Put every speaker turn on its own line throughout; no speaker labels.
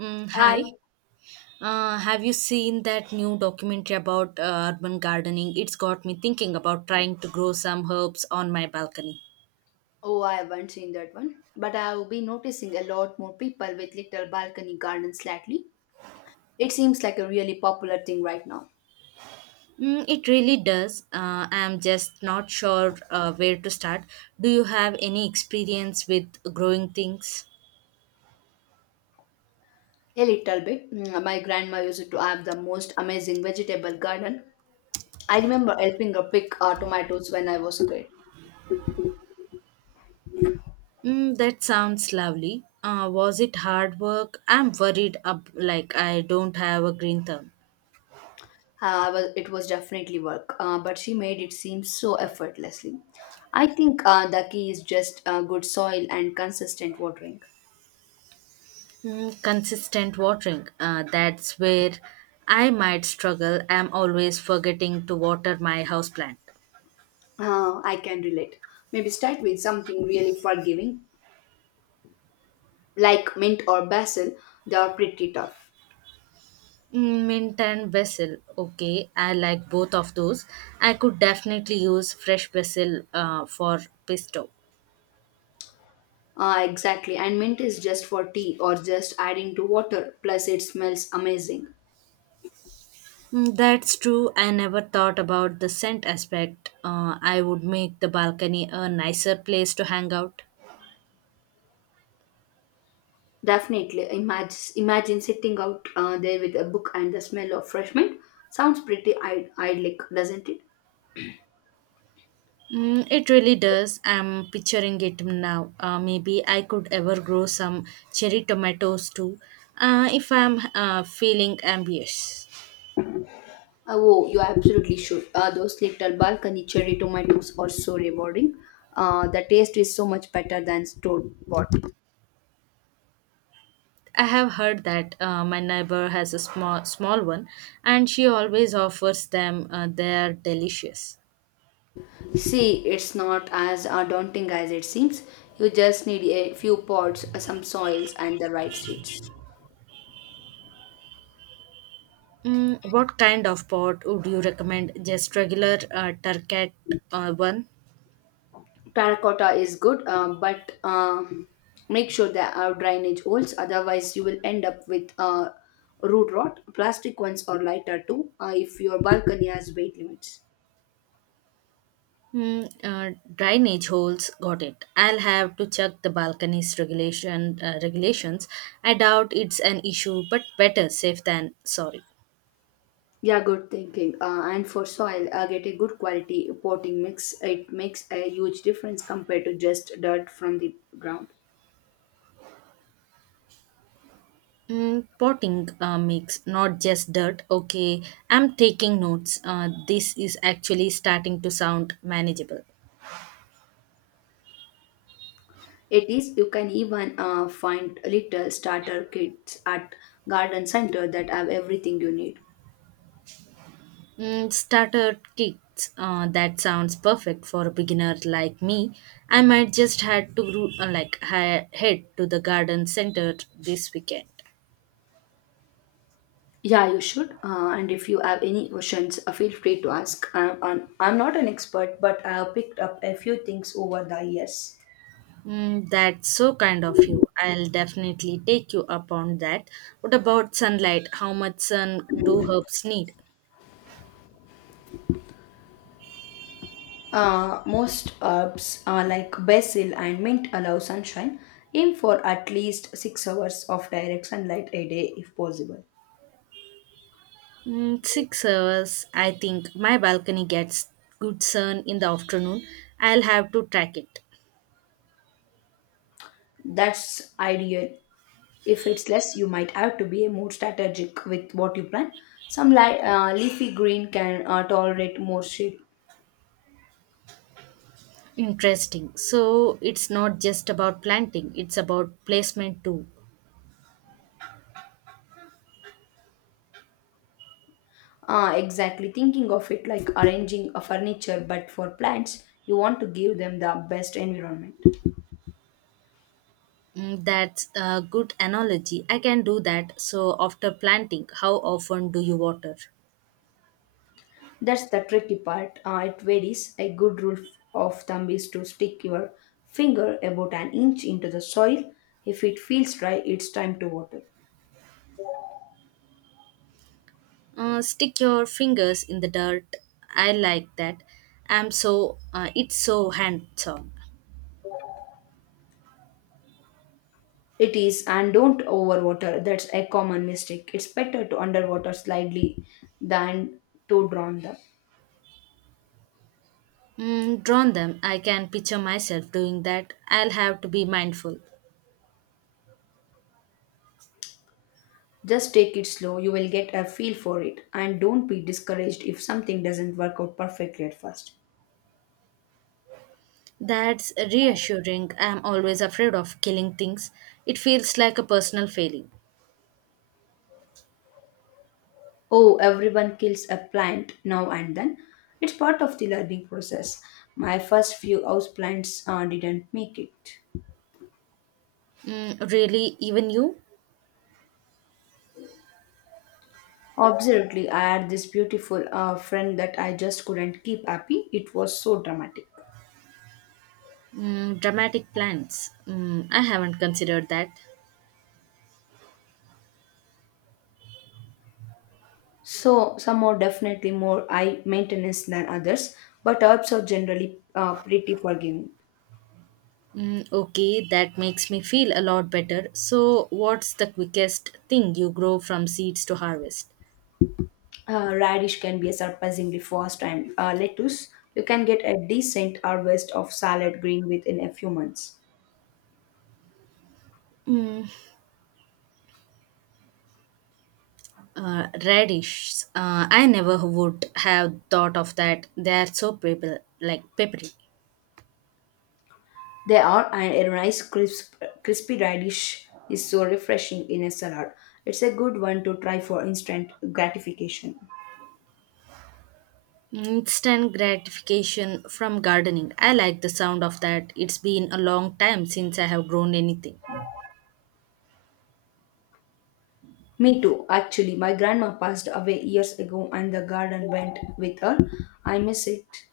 I
Hi. Have you seen that new documentary about urban gardening? It's got me thinking about trying to grow some herbs on my balcony.
Oh, I haven't seen that one, but I've been noticing a lot more people with little balcony gardens lately. It seems like a really popular thing right now.
Mm, it really does. I'm just not sure where to start. Do you have any experience with growing things?
A little bit. Mm, my grandma used to have the most amazing vegetable garden. I remember helping her pick tomatoes when I was a kid.
Mm, that sounds lovely. Was it hard work? I'm worried, like I don't have a green thumb.
It was definitely work, but she made it seem so effortlessly. I think the key is just good soil and consistent watering.
Mm, consistent watering. That's where I might struggle. I'm always forgetting to water my houseplant.
I can relate. Maybe start with something really forgiving like mint or basil, they are pretty tough.
Mm, mint and basil. Okay, I like both of those. I could definitely use fresh basil for pesto.
Ah, exactly. And mint is just for tea or just adding to water. Plus, it smells amazing.
Mm, that's true. I never thought about the scent aspect. I would make the balcony a nicer place to hang out.
Definitely. Imagine sitting out there with a book and the smell of fresh mint. Sounds pretty idyllic, doesn't it?
Mm, it really does. I'm picturing it now. Maybe I could ever grow some cherry tomatoes too, if I'm feeling ambitious.
Oh, you absolutely should. Those little balcony cherry tomatoes are so rewarding. The taste is so much better than store bought.
I have heard that my neighbor has a small one, and she always offers them. They're delicious.
See, it's not as daunting as it seems. You just need a few pots, some soils, and the right seeds.
Mm, what kind of pot would you recommend? Just regular turkey one?
Terracotta is good, but make sure there are drainage holes, otherwise, you will end up with root rot. Plastic ones are lighter too if your balcony has weight limits.
Hmm, drainage holes, got it. I'll have to check the balcony's regulations. I doubt it's an issue, but better safe than sorry.
Yeah, good thinking. And for soil, get a good quality potting mix. It makes a huge difference compared to just dirt from the ground.
Mm, potting mix, not just dirt. Okay, I'm taking notes. This is actually starting to sound manageable.
It is, you can even find little starter kits at garden center that have everything you need.
Mm, starter kits. That sounds perfect for a beginner like me. I might just had to like head to the garden center this weekend.
Yeah, you should. And if you have any questions, feel free to ask. I'm not an expert, but I have picked up a few things over the years.
Mm, that's so kind of you. I'll definitely take you up on that. What about sunlight? How much sun do herbs need?
Most herbs like basil and mint allow sunshine. Aim for at least 6 hours of direct sunlight a day if possible.
Mm, 6 hours, I think. My balcony gets good sun in the afternoon. I'll have to track it.
That's ideal. If it's less, you might have to be more strategic with what you plant. Some leafy green can tolerate more shade.
Interesting. So it's not just about planting, it's about placement too.
Exactly, thinking of it like arranging a furniture, but for plants, you want to give them the best environment.
Mm, that's a good analogy. I can do that. So after planting, how often do you water?
That's the tricky part. It varies. A good of thumb is to stick your finger about an inch into the soil. If it feels dry, it's time to water.
Stick your fingers in the dirt. I like that. I'm so It's so handsome.
It is, and don't overwater. That's a common mistake. It's better to underwater slightly than to drown them.
Mm, drawn them. I can picture myself doing that. I'll have to be mindful.
Just take it slow, you will get a feel for it, and don't be discouraged if something doesn't work out perfectly at first.
That's reassuring. I'm always afraid of killing things. It feels like a personal failing.
Oh, everyone kills a plant now and then. It's part of the learning process. My first few houseplants didn't make it.
Mm, really, even you?
Absolutely, I had this beautiful friend that I just couldn't keep happy. It was so dramatic.
Mm, dramatic plans. Mm, I haven't considered that.
So some are definitely more high maintenance than others, but herbs are generally pretty forgiving.
Mm, okay, that makes me feel a lot better. So, what's the quickest thing you grow from seeds to harvest?
Radish can be surprisingly fast, and lettuce you can get a decent harvest of salad green within a few months.
Radish. I never would have thought of that. They are so like peppery.
They are, and a crispy radish is so refreshing in a salad. It's a good one to try for instant gratification.
Instant gratification from gardening. I like the sound of that. It's been a long time since I have grown anything.
Me too, actually. My grandma passed away years ago, and the garden went with her. I miss it.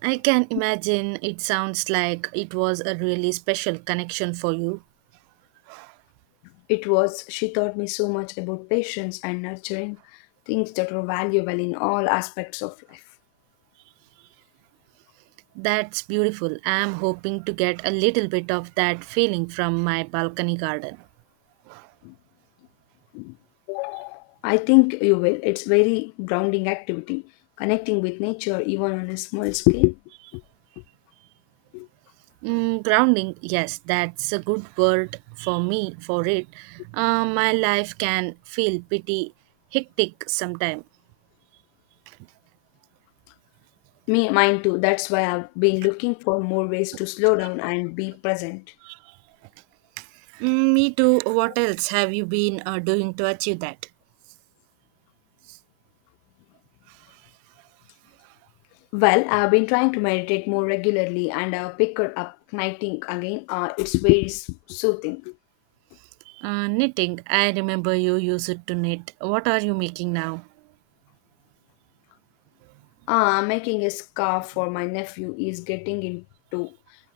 I can imagine, it sounds like it was a really special connection for you.
It was, she taught me so much about patience and nurturing, things that were valuable in all aspects of life.
That's beautiful. I am hoping to get a little bit of that feeling from my balcony garden.
I think you will. It's very grounding activity, connecting with nature even on a small scale.
Mm, grounding, yes, that's a good word for me for it. My life can feel pretty hectic sometime.
Mine too. That's why I've been looking for more ways to slow down and be present.
Mm, me too. What else have you been doing to achieve that?
Well, I've been trying to meditate more regularly and I've picked up knitting again. It's very soothing.
Knitting, I remember you used to knit. What are you making now?
Ah, making a scarf for my nephew, is getting into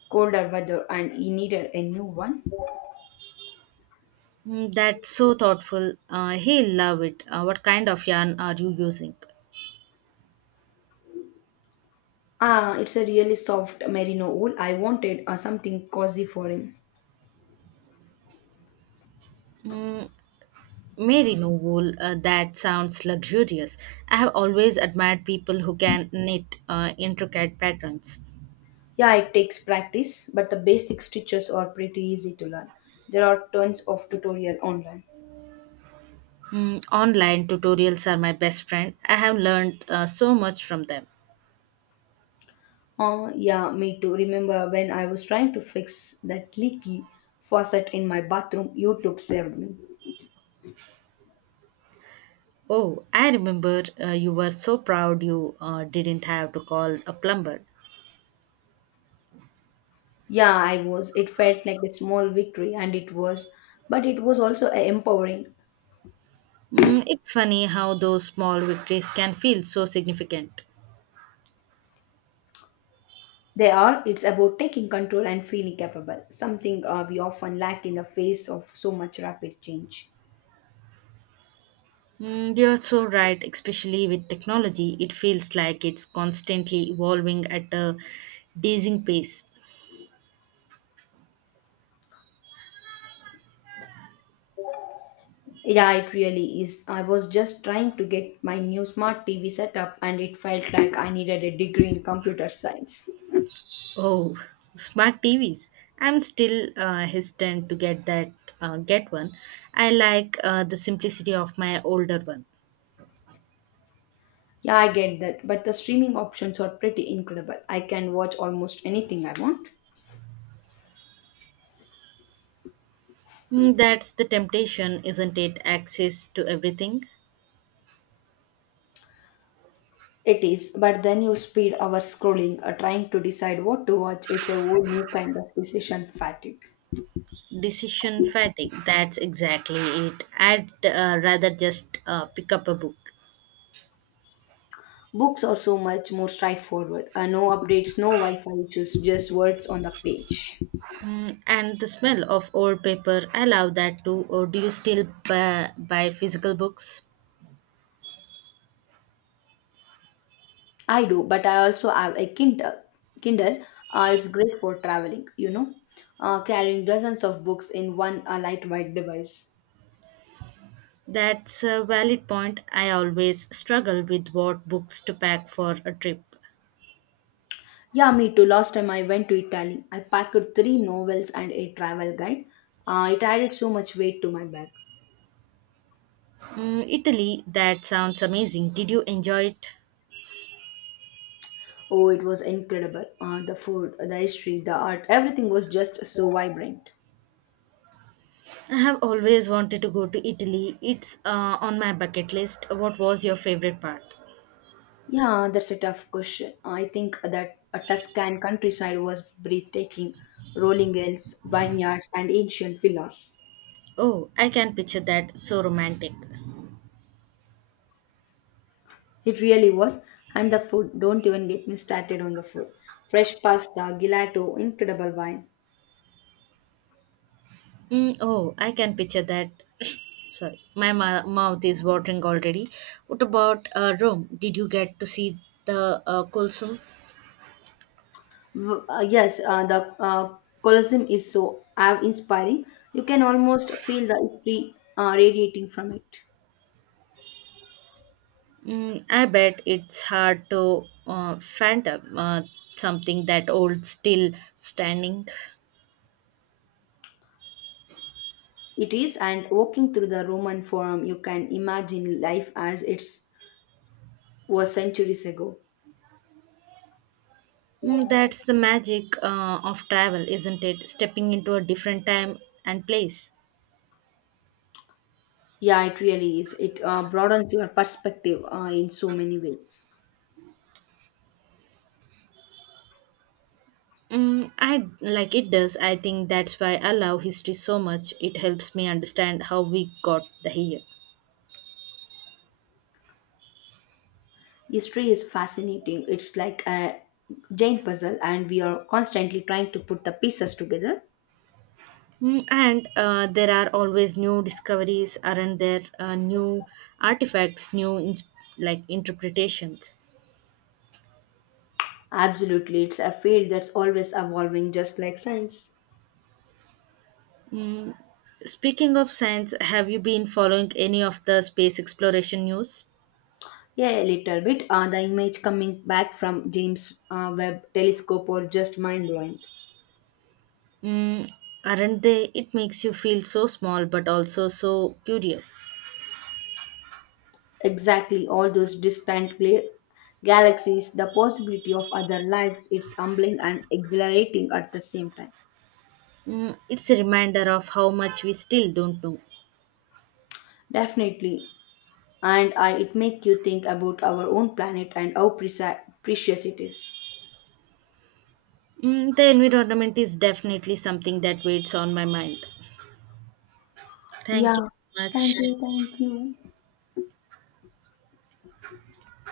colder weather and he needed a new one.
Mm, that's so thoughtful. He'll love it. What kind of yarn are you using?
Ah, it's a really soft merino wool. I wanted something cozy for him.
Mm, merino wool, that sounds luxurious. I have always admired people who can knit intricate patterns.
Yeah, it takes practice, but the basic stitches are pretty easy to learn. There are tons of tutorial online.
Mm, online tutorials are my best friend. I have learned so much from them.
Oh, yeah, me too. Remember when I was trying to fix that leaky faucet in my bathroom, YouTube saved me.
Oh, I remember you were so proud you didn't have to call a plumber.
Yeah, I was. It felt like a small victory, and it was. But it was also empowering.
Mm, it's funny how those small victories can feel so significant.
They are, it's about taking control and feeling capable, something we often lack in the face of so much rapid change.
Mm, you're so right, especially with technology. It feels like it's constantly evolving at a dizzying pace.
Yeah, it really is. I was just trying to get my new smart TV set up, and it felt like I needed a degree in computer science.
Oh, smart TVs. I'm still hesitant to get one. I like the simplicity of my older one.
Yeah, I get that, but the streaming options are pretty incredible. I can watch almost anything I want.
Mm, that's the temptation, isn't it? Access to everything.
It is, but then you speed our scrolling, trying to decide what to watch. It's a whole new kind of decision fatigue.
Decision fatigue. That's exactly it. I'd rather just pick up a book.
Books are so much more straightforward. No updates, no Wi-Fi issues, just words on the page.
Mm, and the smell of old paper. I love that too. Or do you still buy physical books?
I do, but I also have a Kindle. Kindle, it's great for traveling. You know, carrying dozens of books in one lightweight device.
That's a valid point. I always struggle with what books to pack for a trip.
Yeah, me too. Last time I went to Italy, I packed three novels and a travel guide. It added so much weight to my bag.
Mm, Italy, that sounds amazing. Did you enjoy it?
Oh, it was incredible. The food, the history, the art, everything was just so vibrant.
I have always wanted to go to Italy. It's on my bucket list. What was your favorite part?
Yeah, that's a tough question. I think that a Tuscan countryside was breathtaking, rolling hills, vineyards, and ancient villas.
Oh, I can picture that. So romantic.
It really was. And the food, don't even get me started on the food. Fresh pasta, gelato, incredible wine.
Mm, oh, I can picture that. Sorry, my mouth is watering already. What about Rome? Did you get to see the Colosseum?
Yes, the Colosseum is so awe inspiring. You can almost feel the history radiating from it.
Mm, I bet it's hard to phantom something that old, still standing.
It is, and walking through the Roman Forum, you can imagine life as it was centuries ago.
Mm, that's the magic of travel, isn't it? Stepping into a different time and place.
Yeah, it really is. It broadens your perspective in so many ways.
Mm, I like it does. I think that's why I love history so much. It helps me understand how we got the here.
History is fascinating. It's like a giant puzzle, and we are constantly trying to put the pieces together.
Mm, and there are always new discoveries, aren't there? New artifacts, like interpretations.
Absolutely, it's a field that's always evolving, just like science.
Speaking of science, have you been following any of the space exploration news?
Yeah, a little bit. The image coming back from James Webb Telescope or just mind blowing.
Mm, aren't they? It makes you feel so small but also so curious.
Exactly, all those galaxies, the possibility of other lives, it's humbling and exhilarating at the same time.
Mm, it's a reminder of how much we still don't know.
Definitely, and I, it make you think about our own planet and how precious it is.
Mm, the environment is definitely something that weighs on my mind. Thank you
Yeah,
so much.
thank you.